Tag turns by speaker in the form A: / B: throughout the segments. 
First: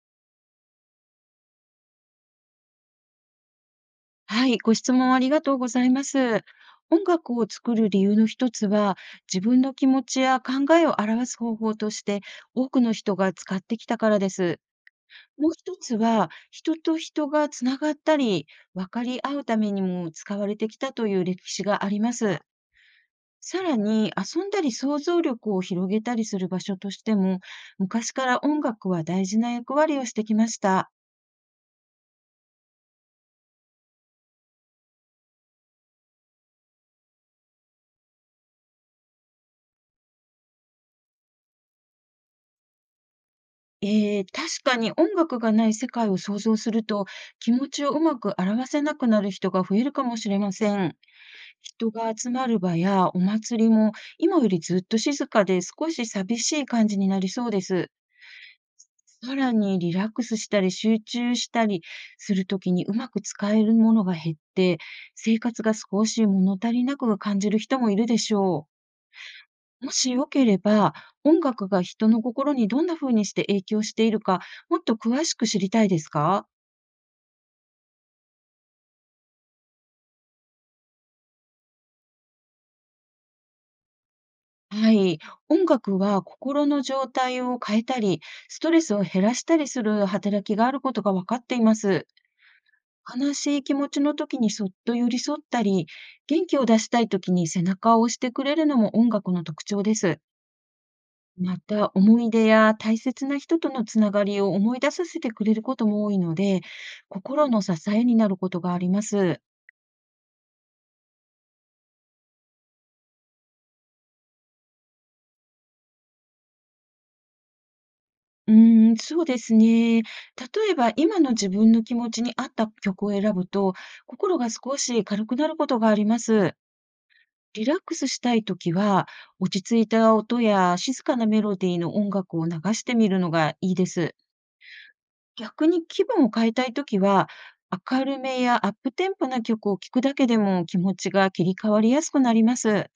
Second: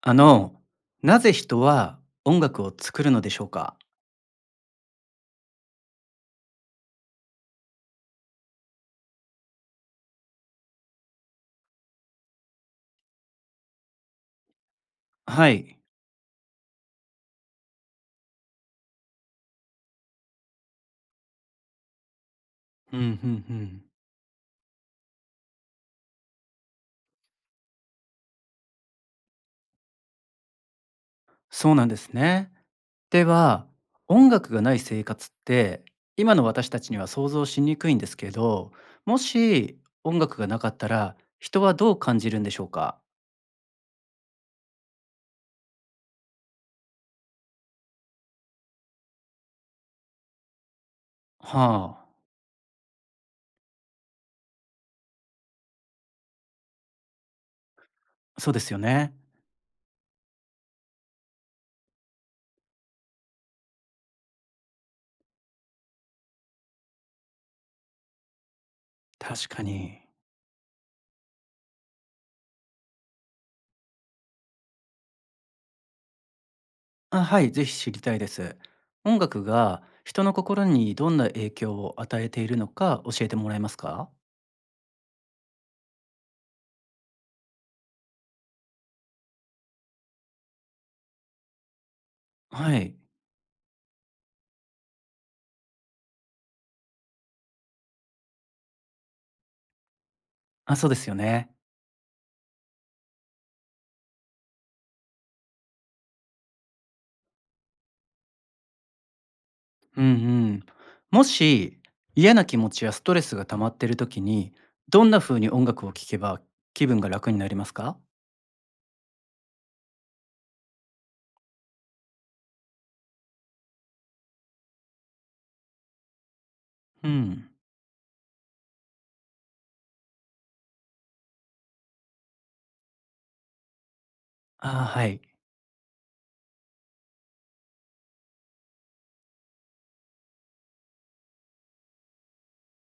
A: あの、なぜ人は音楽を作るのでしょうか？
B: はい、ご質問ありがとうございます。音楽を作る理由の一つは、自分の気持ちや考えを表す方法として、多くの人が使ってきたからです。も
A: は
B: う一
A: い。
B: つは、人と人がつながったり、分かり合うためにも使われてきたという歴史があります。
A: うん、うんう
B: さら
A: ん。
B: に、遊んだり想像力を広げたりする場所としても、昔から音楽は大事な役割をしてきました。
A: そうなんですね。では、音楽がない生活って、今の私たちには想像しにくいんですけど、もし音楽がなかったら、人はどう感じるんでしょうか？
B: ええ、確かに音楽がない世界を想像すると、気持ちをうまく表せなくなる人が増えるかもしれません。
A: は
B: 人が
A: あ、
B: 集まる場やお祭りも、今よりずっと静かで少し寂しい感じになりそうです。
A: そうですよね。
B: さらにリラックスしたり集中したりするときにうまく使えるものが減って、生活が少し物足りなく感じる人もいるでしょう。
A: 確か
B: も
A: に。
B: しよければ、音楽が人の心にどんな風にして影響しているか、もっと詳しく知りたいですか？
A: あ、はい、ぜひ知りたいです。音楽が人の心にどんな影響を与えているのか教えてもらえますか？
B: はい。音楽は心の状態を変えたり、ストレスを減らしたりする働きがあることが分かっています。
A: はい。
B: 悲しい気持ちの時にそっと寄り添ったり、元気を出したい時に背中を押してくれるのも音楽の特徴です。
A: あ、そうですよね。
B: また、思い出や大切な人とのつながりを思い出させてくれることも多いので、心の支えになることがあります。
A: うんうん。もし嫌な気持ちやストレスが溜まっている時に、どんな風に音楽を聴けば気分が楽になりますか？
B: うーん、そうですね。例えば、今の自分の気持ちに合った曲を選ぶと、心が少し軽くなることがあります。
A: うん。
B: リラックスしたいときは、落ち着いた音や静かなメロディーの音楽を流してみるのがいいです。
A: あーはい。
B: 逆に気分を変えたいときは、明るめやアップテンポな曲を聴くだけでも気持ちが切り替わりやすくなります。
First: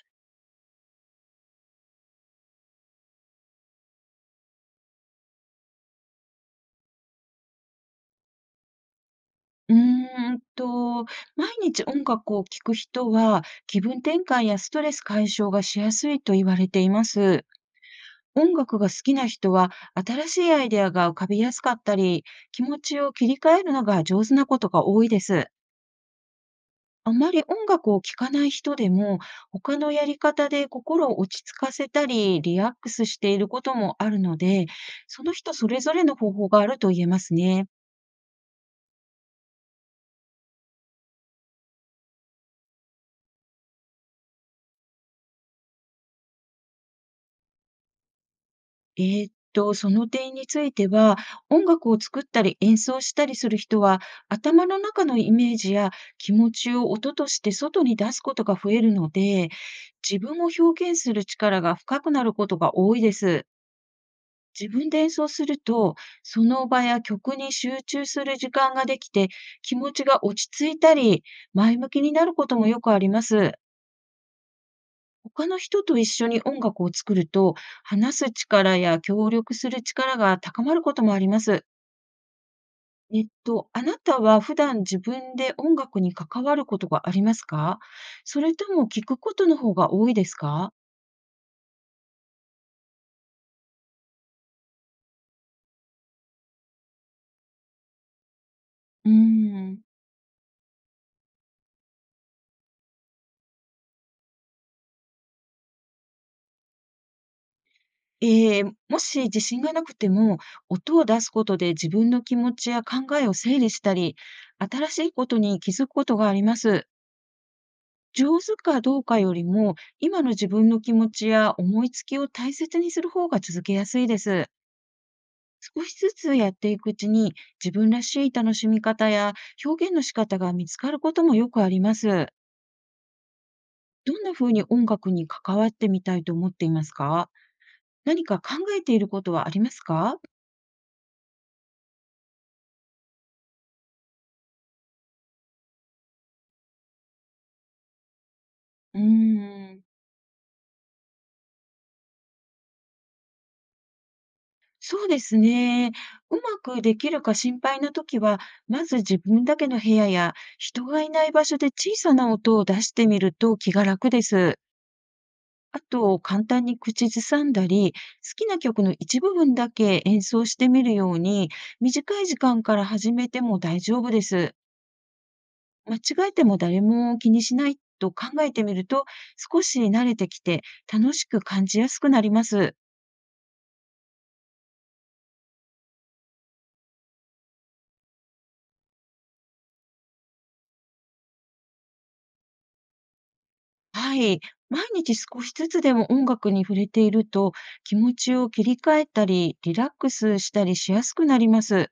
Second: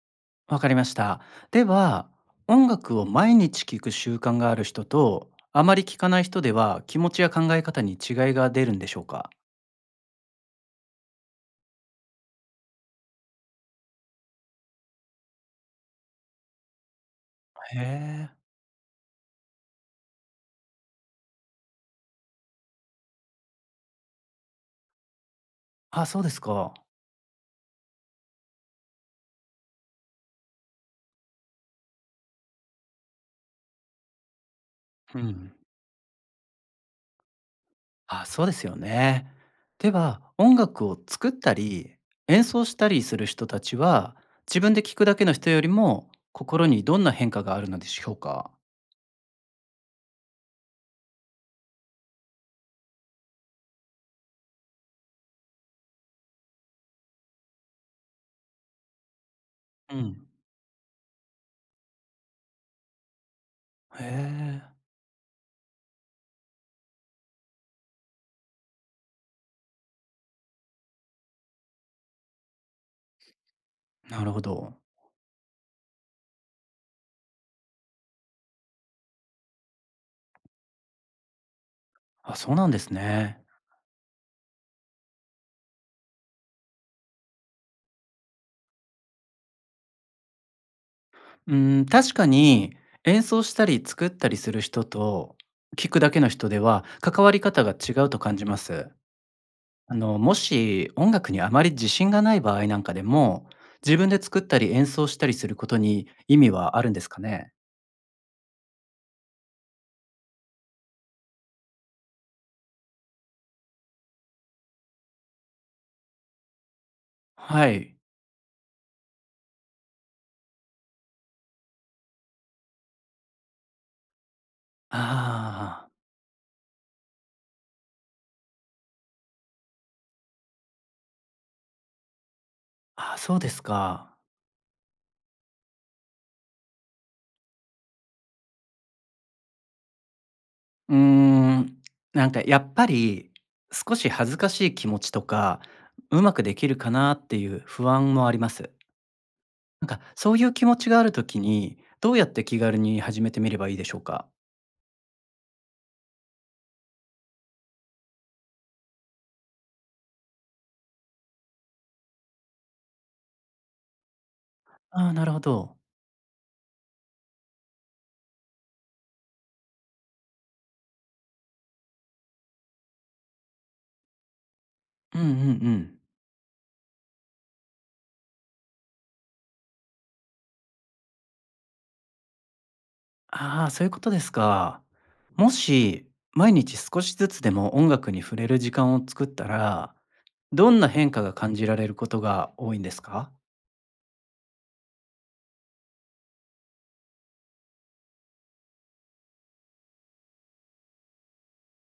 A: わかりました。では、音楽を毎日聴く習慣がある人と、あまり聴かない人では、気持ちや考え方に違いが出るんでしょうか？
B: うーんと、毎日音楽を聴く人は気分転換やストレス解消がしやすいと言われています。
A: へえ。
B: 音楽が好きな人は新しいアイデアが浮かびやすかったり、気持ちを切り替えるのが上手なことが多いです。
A: あ、そうですか。
B: あまり音楽を聴かない人でも、他のやり方で心を落ち着かせたり、リラックスしていることもあるので、
A: う
B: その
A: ん。
B: 人それぞれの方法があると言えますね。
A: あ、そうですよね。では、音楽を作ったり、演奏したりする人たちは、自分で聞くだけの人よりも、心にどんな変化があるのでしょうか？
B: その点については、音楽を作ったり演奏したりする人は、頭の中のイメージや気持ちを音として外に出すことが増えるので、
A: う
B: 自
A: ん。
B: 分を表現する力が深くなることが多いです。
A: へ
B: 自
A: え、
B: 分で演奏すると、その場や曲に集中する時間ができて、気持ちが落ち着いたり、前向きになることもよくあります。
A: なるほど。
B: 他の人と一緒に音楽を作ると、話す力や協力する力が高まることもあります。
A: あ、そうなんですね。
B: あなたは普段自分で音楽に関わることがありますか？それとも聞くことの方が多いですか？
A: うん、確かに演奏したり作ったりする人と、聞くだけの人では、関わり方が違うと感じます。
B: うーん。
A: もし音楽にあまり自信がない場合なんかでも、自分で作ったり演奏したりすることに意味はあるんですかね？
B: ええ、もし自信がなくても、音を出すことで自分の気持ちや考えを整理したり、新しいことに気づくことがあります。
A: はい。
B: 上手かどうかよりも、今の自分の気持ちや思いつきを大切にする方が続けやすいです。少
A: あ
B: しずつやっていくうちに、自分らしい楽しみ方や表現の仕方が見つかることもよくあります。
A: あ、そうですか。
B: どんな風に音楽に関わってみたいと思っていますか？何か考えていることはありますか？
A: うーん、なんかやっぱり少し恥ずかしい気持ちとか、うまくできるかなっていう不安もあります。
B: うーん。
A: なんかそういう気持ちがあるときに、どうやって気軽に始めてみればいいでしょうか？
B: そうですね。うまくできるか心配なときは、まず自分だけの部屋や人がいない場所で小さな音を出してみると気が楽です。
A: ああー、なるほど。
B: あと、簡単に口ずさんだり、好きな曲の一部分だけ演奏してみるように、短い時間から始めても大丈夫です。
A: うんうんう
B: 間
A: ん。
B: 違えても誰も気にしないと考えてみると、少し慣れてきて楽しく感じやすくなります。
A: ああ、そういうことですか。もし、毎日少しずつでも音楽に触れる時間を作ったら、どんな変化が感じられることが多いんですか？
B: はい。毎日少しずつでも音楽に触れていると、気持ちを切り替えたり、リラックスしたりしやすくなります。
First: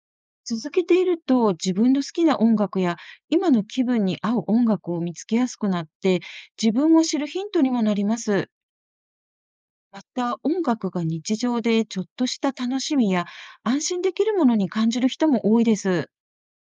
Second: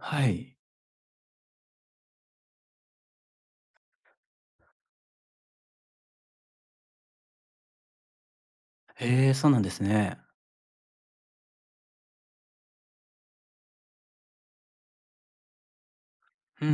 A: はい。
B: 続けていると、自分の好きな音楽や、今の気分に合う音楽を見つけやすくなって、自分を知るヒントにもなります。
A: へえ、そうなんです
B: ま
A: ね。
B: た、音楽が日常でちょっとした楽しみや、安心できるものに感じる人も多いです。
A: うんう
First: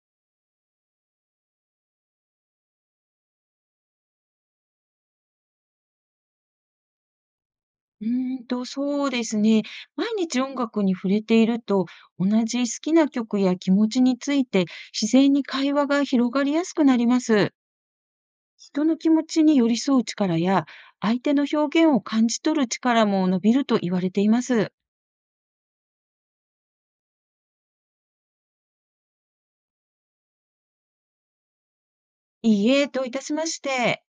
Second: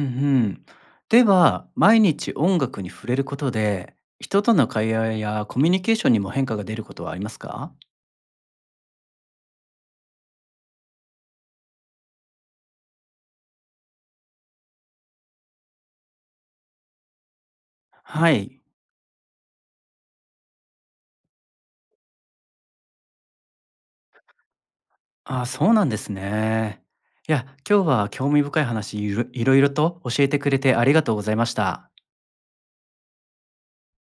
A: ん。では、毎日音楽に触れることで、人との会話やコミュニケーションにも変化が出ることはありますか？
B: うーそうですね。毎日音楽に触れていると、同じ好きな曲や気持ちについて、自然に会話が広がりやすくなります。
A: はい。
B: 人の気持ちに寄り添う力や、相手の表現を感じ取る力も伸びると言われています。
A: ああ、そうなんですね。いや、今日は興味深い話いろいろと教えてくれてありがとうございました。
B: いいえ、どういたしまして。